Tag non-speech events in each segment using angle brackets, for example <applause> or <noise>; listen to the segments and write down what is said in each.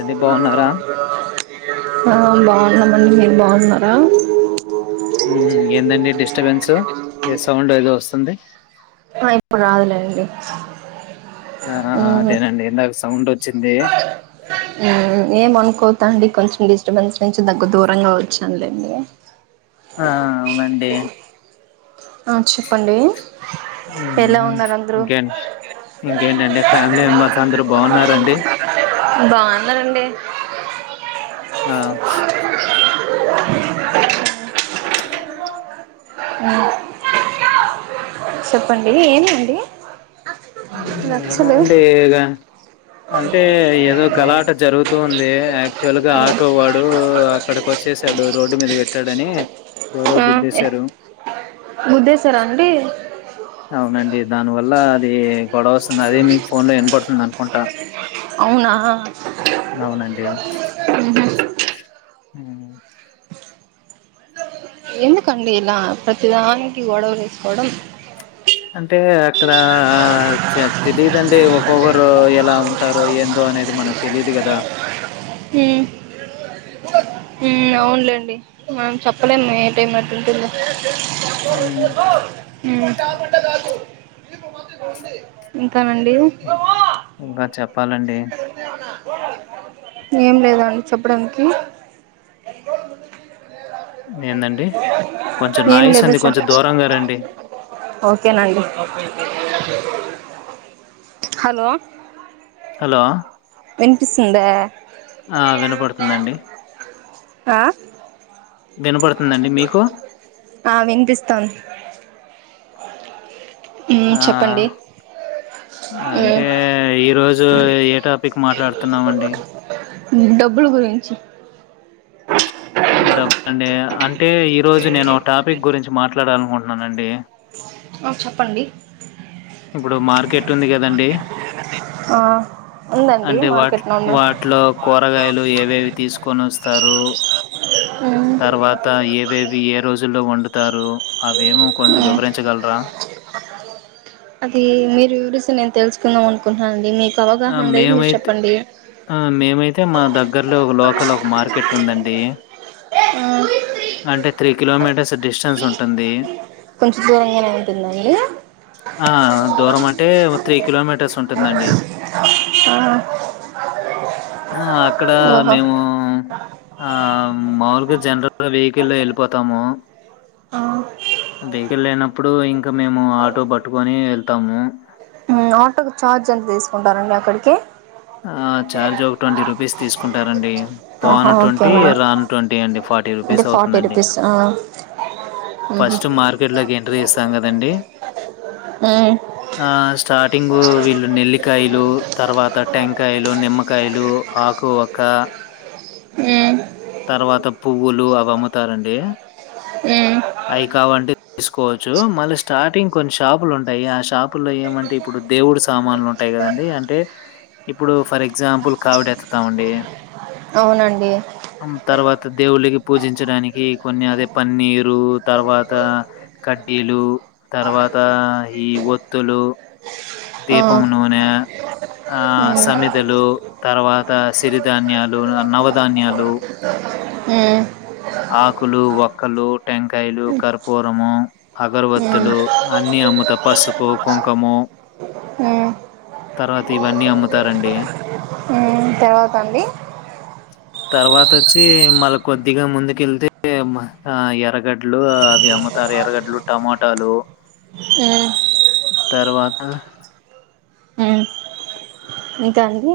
అండి బాగున్నారా బాగున్నామండి మీరు బాగున్నారా ఏందండి డిస్టర్బెన్సు సౌండ్ ఏదో వస్తుంది ఆ ఇప్పుడు రాదులే అండి ఆ అదేనండి ఇందాక సౌండ్ వచ్చింది అండి కొంచెం డిస్టర్బెన్స్ నుంచి తగ్గ దూరంగా వచ్చానులేండి ఆ అవునండి ఆ చెప్పండి ఊ ఎలా ఉన్నారు అందరూ ఇంకే ఇంకేంటండి ఫ్యామిలీ మెంబర్స్ అందరు బాగున్నారండి బాగున్నారండి ఆ మ్ చెప్పండి ఏమి అండి ఊ ఏమో అండి ఇగ, అంటే ఏదో గలాట జరుగుతూంది, యాక్చువల్గా ఆటో వాడు అక్కడికి వచ్చేసాడు రోడ్డు మీద పెట్టాడని ఎవరో గుద్దేశారు గుద్దేశరా అండి అలా ఏ గొడవ అది మీ ఫోన్ లో ఇన పడుతుంది అ ఉంటా అవునా ఉహు ఊ ఎందుకండి ఇలా ప్రతిదానికి గొడవలు ఎసుకోవడం ఇ అంటే అక్కడ ఆ చె తెలిదండి ఒక్కొక్కరు ఎలా ఉంటారో ఏందో అనేది మనకు తెలియదు గదా ఉమ్ ఊ ఉమ్ అవునులేండి మనం చెప్పలేము ఏ టైం ఎటుంటుందో హ్మ్. ఊ <unintelligible> ఉ ఉ ఇంకా చెప్పాలండి వా ఏం లేదండి చెప్పడనికి ఏందండి? కొంచెం ఏం నాయిస్ లేదు ఉంది. చే కొంచెం దూరంగా రండి. ఓకేనండి హలో హలో వినిపిస్తుందా ఆ వినపడుతుందండి ఆ వినపడుతుందండి మీకు? ఆ వినిపిస్తం అ <unintelligible> ఆ అంటే మ్మ్ ఈరోజు ఏ టాపిక్ మాట్లాడుతున్నామండి ఊ డబ్బులు గురించి ఊ డబ్బండయ అంటే ఈరోజు నేను టాపిక్ గురించి మాట్లాడాలనుకుం అవునండి ఆ చెప్పండి ఇప్పుడు మార్కెట్ ఉంది కదండి ఆ ఉందండి అంటే వాటి మార్కెట్ వాటి నుండి వాటిలో కూరగాయలు ఏవేవి తీసుకొని వస్తారు మ్మ్ తర్వాత ఏవేవి ఏ రోజుల్లో వండుతారు అవే మో కొంచం మ్మ్ వివరించగలరా అది మీరు వివరిస్తే నేను తెలుసుకుందాం అనుకుంటననండి మీ ఆ మేమైతే ఆ మేమైతే మా దగ్గర్లో ఒక లోకల్ ఒక మార్కెట్ ఉందండి ఆ అంటే త్రీ కిలోమీటర్స్ డిస్టెన్స్ ఉంటుంది కొంచెం దూరంగానే ఉంటుందండి ఆ దూరం అంటే ఒక త్రీ కిలోమీటర్స్ ఉంటుందండి ఆ ఆ అక్కడ ఓహో మేము అ ఆ మాములుగా జనరల్గా వెహికల్ లొ వెళ్ళిపోతాము. ఆ వెహికల్ లేనప్పుడు ఇంక మేము ఆటో పట్టుకొని వెళ్తాము. ఆటోకి ఛార్జ్ ఎంత తీసుకుంటారండి అక్కడికి ఆ ఛార్జ్ ఒక ట్వంటీ రూపీస్ తీసుకుంటారండి. ఆహా పోను ఓకే ట్వంటీ మేడం రాను ట్వంటీ అండి ఫార్టీ అంటే రూపీస్ ఫార్టీ అవుతుందండి. రూపీస్ ఆ ఊహు ఫస్ట్ మార్కెట్ లోకి ఎంట్రీ ఇస్తే మ్ కదండి మ్మ్ ఆ స్టార్టింగ్ వీళ్ళు నెల్లికాయలు తర్వాత టెంకాయలు, నిమ్మకాయలు, ఆకు, వక్క ఉ తర్వాత పువ్వులు అవి అమ్ముతారండి మ్మ్ అయి కావు వంటె తీసు కోవచ్చు మళ్ళీ స్టార్టింగ్ కొన్ని షాపులు ఉంటాయి ఆ షాపు లో ఏమంటే ఇప్పుడు దేవుడు సామాన్లు ఉంటాయి కదండి అంటే ఇప్పుడు ఫర్ ఎగ్జా ఎగ్జాంపుల్ కావిడెత్తుతామండి అవునండి తర్వాత దేవుళ్ల కి పూజించడానికి కొన్ని అదే పన్నీర్ లు తర్వాత కడ్డీలు తర్వాత ఈ ఒత్తులు ఆ దీపం నూనె ఆ మ్మ్ సమిదలు తర్వాత సిరిధాన్యాలు, నవధాన్యాలు హు ఆకులు వ వక్కలు, టెంకాయలు, కర్పూరము, మ్మ్ అగరవత్తులు అన్నీ అమ్ముతా పసుపు, కుంకము మ్మ్ తర్వాత ఇవన్నీ అమ్ముతారండి. తర్వాతండి తర్వాత వచ్చి మళ్ళ కొద్దిగా ముందు కిందకి అమ్మ ఎరగడ <unintelligible> అవి అమ్ముతారు ఎరగడ్లు టమాటాలు మ్మ్ తర్వాత ఆ అ ఇంకా అండి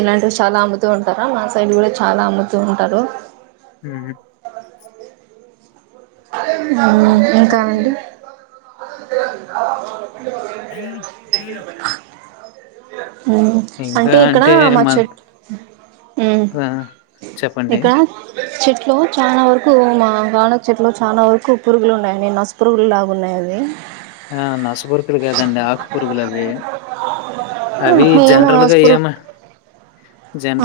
ఇలాంటివి చాలా అమ్ముతూ ఉంటారా మా సైడ్ కూడా చాలా అమ్ముతూ ఉంటారు హ ఉ ఇంకా ఇంకానండి అండి <inaudible> <inaudible> <inaudible> ఉ అంటే ఇక్కడ మా చె ఉ చెప్పండి ఇక్కడ చెట్లో చాలా వరకు మా న చెట్లో చాలా వరకు పురుగులు ఉన్నాయ నసపురుగులు లాగా ఉన్నాయి అవి ఆ నసపురుకులు కాదండి ఆకుపురుగులు అవి అవి ఏమో జనరల్గా స్కూల్ ఏం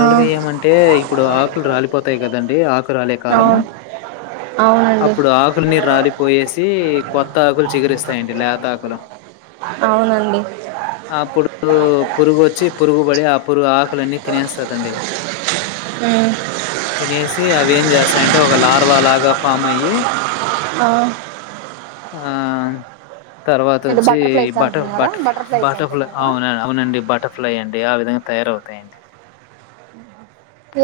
ఆ గా ఏమంటే ఇప్పుడు ఆకులు రాలిపోతాయి కదండి ఆకు కాలము అవును అవునండి అప్పుడు ఆకులని రాలిపోయేసి కొత్త ఆకులు చిగురిస్త లేతాకులు అవునండి అప్పుడు పురుగు వచ్చి పురుగు పడి ఆ పురుగు ఆకులన్నీ తినేస్తదండి ఆ తినేస్ అవి ఏం చేస్తాయంటే ఒక లార్వా లాగా ఫామ్ అయి ఆ ఆ తర్వాత అంటే వచ్చి బటర్ఫ్లైస్ బటర్ అంటున్నారా బటర్ఫ్లై బటర్ఫ్లైస్ బటర్ఫ్లై అంటున్నారా అవున అవునండి బటర్ఫ్లై అండి ఆ విధంగా తయారవుతాయండి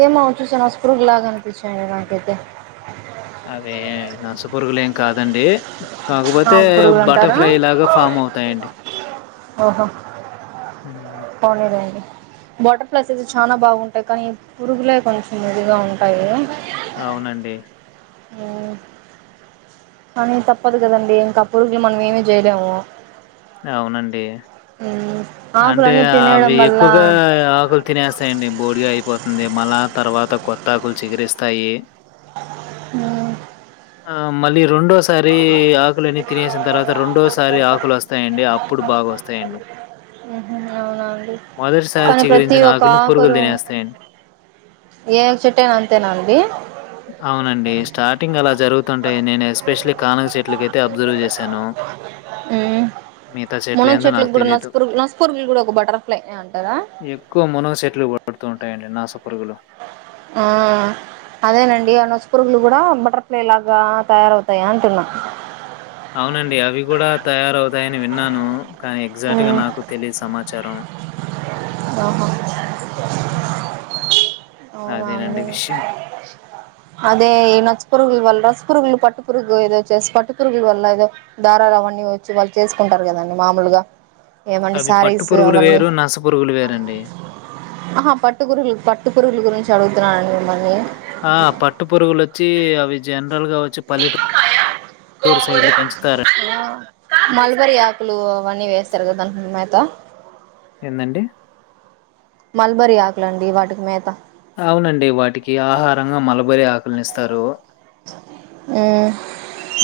ఏమో చూసాను అ స్పర్గ లాగా అనిపించాను నాకైతే అదే నస పరుగులు ఏం కాదండి కాకపోతే ఆకు పురుగులు అంటారా బటర్ఫ్లై లాగా ఫామ్ అవుతాయంండి అహా పోని లెండి వాటర్ఫ్లైస్ అయితే చాలా బాగుంటాయి కానీ పురుగులే కొంచెం ఇదిగా ఉంటాయి అవునండి ఉమ్ అనీ తప్పదు కదండి ఇంకా పురుగులు మనం ఏమి చేయలేము అవునండి అంటే ఆకులన్నీ అవి తినేయడం ఎక్కువగా వల్ల ఆకులు తినేస్తాయండి బోర్డిగా అయిపోతా ది మళ తర్వాత కొత్తాకులు చిగిరిస్తాయి ఉమ్ ఆ మలి రెండోసారి ఆకులన్నని తినేసిన తర్వాత రెండోసారి ఆకులు వస్తయి నండి అప్పుడు బాగా వస్తాయండి ఉహు అవునా అండి మొదటిసారి కానీ ప్రతి చికరించిన ఒక్క ఆకులను పురుగులు ఆకరు తినేస్తాయండి ఏ చుట్టే నా అంతేనండి జరుగుతుంటయి నేను ఎస్పెషలీ కానక చెట్లకైతే అబ్జర్వ్ చేశాను ఉమ్ మునగు నాకు చెట్లకుకి కూడా తెలీదు. నస్పురుగు నస్పురుగులు కూడా ఒక బటర్ఫ్లై అంటారా ఎక్కువ మునగ చెట్లు పడుతూ ఉంటాయండి నాస పొరుగులు ఆ అదేనండి ఆ నచ్చపురుగులు కూడా బటర్ఫ్లై లాగా తయారవుతాయా అంటున్నా అవునండి అవి కూడా తయారవుతాయని విన్నాను కానీ ఎగ్జాక్ట్ గా ఉమ్ నాకు తెలియ సమా చారం ఆహా అవునా అదేనండి అండి విషయం అదే ఈ నచ్చపురుగుల వల్ల రసపురుగులు పట్టు పురుగు ఏదో చేస్తసి పట్టు పురుగుల వల్ల ఏదో దారాలు అవన్నీ వచ్చి వాళ్ళు చేసుకుంటారు కదండి మామూలుగా ఏమండి అవి పట్టు శారీస్ పురుగులు అవన్నీ వేరు, నస పురుగులు వేరండి. ఆహా పట్టుకురలు పట్టు పట్టు పురుగుల గురించి అడుగుతున్నానడి మిమ్మల్ని ఆ పట్ పట్టు పొరుగుల వచ్చి ఆ విజయాన్ని గా వచ్చి పల్లెటూరు సైడ్లు పెంచుతార ఆ మల్బరి ఆకులు అవన్నీ వేస్తారు కదా దానికి మేత ఏందండి మల్బరి ఆకులండి వాటికి మేత అవునండి వాటికి ఆహారంగా మలబరి ఆకు పనిస్తారు ఆ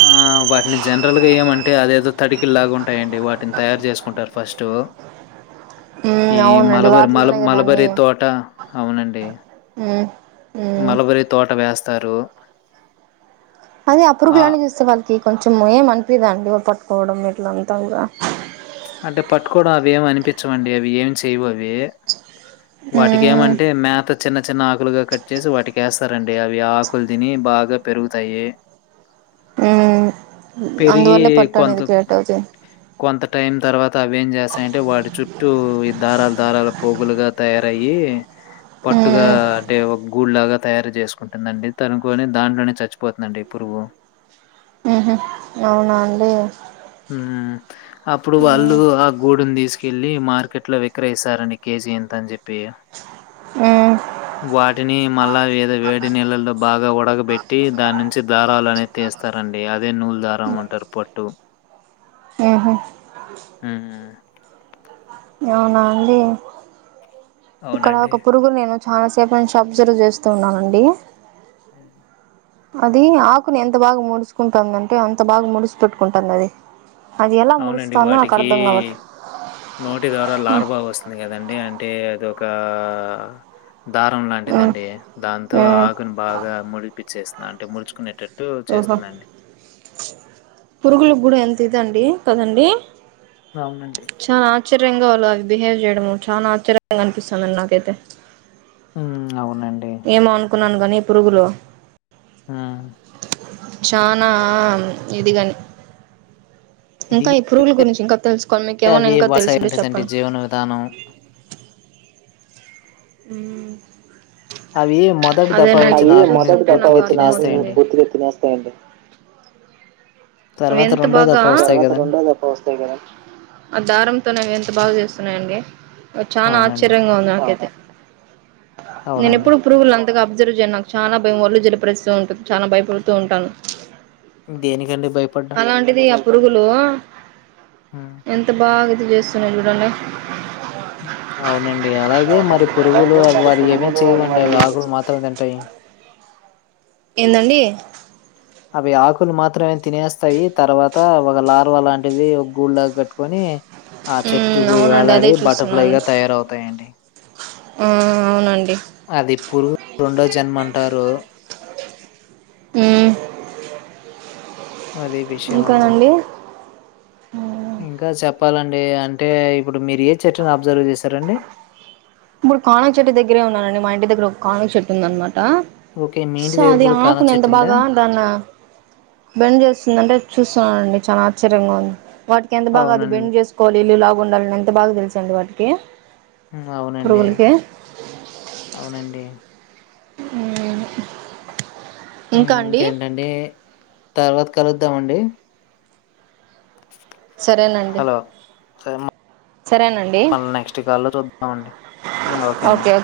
ఆ వాటిని జనరల్ గా ఏమంటే అదేదో తడికిల్లాగుం ఉంటాయండి వాటిని తయారు చేసుకుంటారు ఫస్ట్ ట్ మ్మ్ ఈ అవునండి మలబరి మల వాటిలోనే కదా అన్ని మలబరి తోట అవునండి మ్మ్ మ్మ్ మలబరి తోట వేస్ తరు అది ఆ పురుగులన్నీ చూస్తే వాళ్ళు కొంచెం ఏం అనిపిదాఅండి పట్టుకోవడం ఇట్ల ఉంటదిగా అంటే పట్టుకోవడం అవేమి అనిపించవండి అవి ఏమి చేయవు అవి వాటికి మ్మ్ ఏమంటే మేత చిన్న చి చిన్న ఆకులుగా కట్ చేసి వాటికి వేస్తారండి అవి ఆకులు తిని బాగా పెరుగుతాయి హ్మ్ పెరిగి అందువల్ల పట్టు కొంత అనేది క్రియేట్ అవుతుది కొంత టైం తర్వాత అవి ఏం చేస్తాయంటే వాటి చుట్టూ ఈ దారాలు దారాలు పోగులుగా తయారు తయారయ్యి పట్టుగా మ్మ్ అంటే ఒక గుడి లాగా తయారు చేసుకుంటుందండి. తనుకోరి దాంట్లోనే చచ్చిపోతుందండి. ఈ పురుగు ఊహూ అవునా అండి హ్మ్ అప్పుడు వాళ్ళు మ్మ్ ఆ గూడుని తీసుకు కెళ్ళి మార్కెట్ లో విక్రయిస్తారండి కేజీ ఎంత అని చెప్పి మ్మ్ <unintelligible> వాటిని మళ్ళా ఏదో వేడి నీళ్లల్లో బాగా ఉడగబెట్టి దాని నుంచి దారాలు అనేది తీస్తారండి, అదే నూలు దారం అంటారు పట్టు ఆహా మ్ అవునా అండి ఇక్కడ అవునండి. ఒక పురుగులు నేను చాలాసేపు నుంచి అబ్జర్వ్ చేస్తూ ఉన్నానండి హ్మ్. అది ఆకుని ఎంత బాగా ముడుచుకుంటుందంటే అంత బాగా ముడుసి పెట్టుకుంటాంది అది అది ఎలా అవునండి. ముడుస్తుందో నాకు వాటికి అర్థం కావట్లే నోటి ద్వారా లార్వా వస్తుంది కదండి అంటే అద కా దారం మ్మ్ లాంటిదండి దాంతో మ్మ్ ఆకును బాగా ముడిపిచ్చేస్ అంటే ముడుుకునేటట్టు ఓహో పురుగులు కూడా ఎం ఇదండి. కదండి. అవునండి. స్ప్రింగో లో అది బిహేవ్ చేయడము చాలా ఆశ్చర్యంగా కనిపిస్తుందండి. నాకైతే హ్మ్ అవును ఏమో అనుకు కున్నాను కానీ పురుగులు ఆ చాలా ఇది గానీ ఇంకా ఈ పురుగుల గురించి ఇంకా తెలుసుకోవాలి అంటే మీకేమైనా అవి ఇంకా మా సైడ్ తెలుసుంటే ఉంటదండీ చెప్పండి జీవన విధానం. హ్మ్ అవి మొదటి దఫా అదెలెండి వచ్చిన ఆకుల్ని పూర్తిగా తినేస్తాయండి. <unintelligible> తర్వాత ఎంత రెండో బాగా దఫా వస్తాయి కదండి ఆ దారంతోనే అవి బాగా చేస్తా అవునండి చానా అవునండి ఆశ్చర్యంగా ఉంది నాకైతే నేను అవునండి ఎప్పుడు పురుగులన్ అంతగా అబ్జర్వ్ చేయను నాకు చాలా భయం వళ్ళు జలిపరిస్తూ ఉంటంది చాలా భయపడుతూ ఉంటాను దేనికండిమ్ అలాంటిది పురుగులు హ్మ్. ఎంత బాగుం ఏమ్ చేస్తున్నా చూడన్నా ఉమ్ అవునండి అలాగే మరీ పురుగులు అయితే అ మరి వాటి ఏమే పురుగులు చేయవండి మరి అవి ఆకులు మాత్రం తింటాయి. ఏందండి అవి ఆకులు మాత్రమే తినేస్తాయి. తర్వాత ఒక లార్వ లాంటిది ఒక గూండా కట్టుకొని ఆ మ్మ్ చెట్టుకు అవునండి అదే వేలాడి బటర్ఫ్లై చూస్తున్నాను గా తయారవుతాయండి. ఊమ్ అవునండి అది పురుగు రొండో జన్మ అంటారు. ఉ అదే విషయం అండి ఇంకా చెప్పాలండి అంటే ఇప్పుడు మీరు ఏ చటన్ అబ్జర్వ్ చేశారండి ఇప్పుడు కానుగ చెట్టు దగ్గరే ఉన్నానండి మా ఇంటి దగ్గర ఒక కానుగ్ చెట్టు ఉందన్ మాట్ ట ఓకే. మీ సో ఇంటి దగ్గర అది కూడా కానా ఆకుని ఎంత చెట్టుందా? బాగా దాన్న బెండ్ చేస్తుందంటే చూస్తున్నానండి చాలా ఆశ్చర్యంగా ఉంది వాటికి ఎంతా బాగా అది అవునండి. బెండ్ జేసుకోవాలి ఇళ్లులావు ఉండాలని ఎంత బాగా తెలుసు అండి వాటికి ఉ అవునండి పురుగులకి అవునండి ఉహు ఉ ఇంకేంటండి తర్వాత కలుద్దాం అండి సరేనండి సరేఅమ్మ సరేనండి మళ్ళ నెక్స్ట్ కాల్లో చూద్దామండి ఊమ్ ఓకేనండి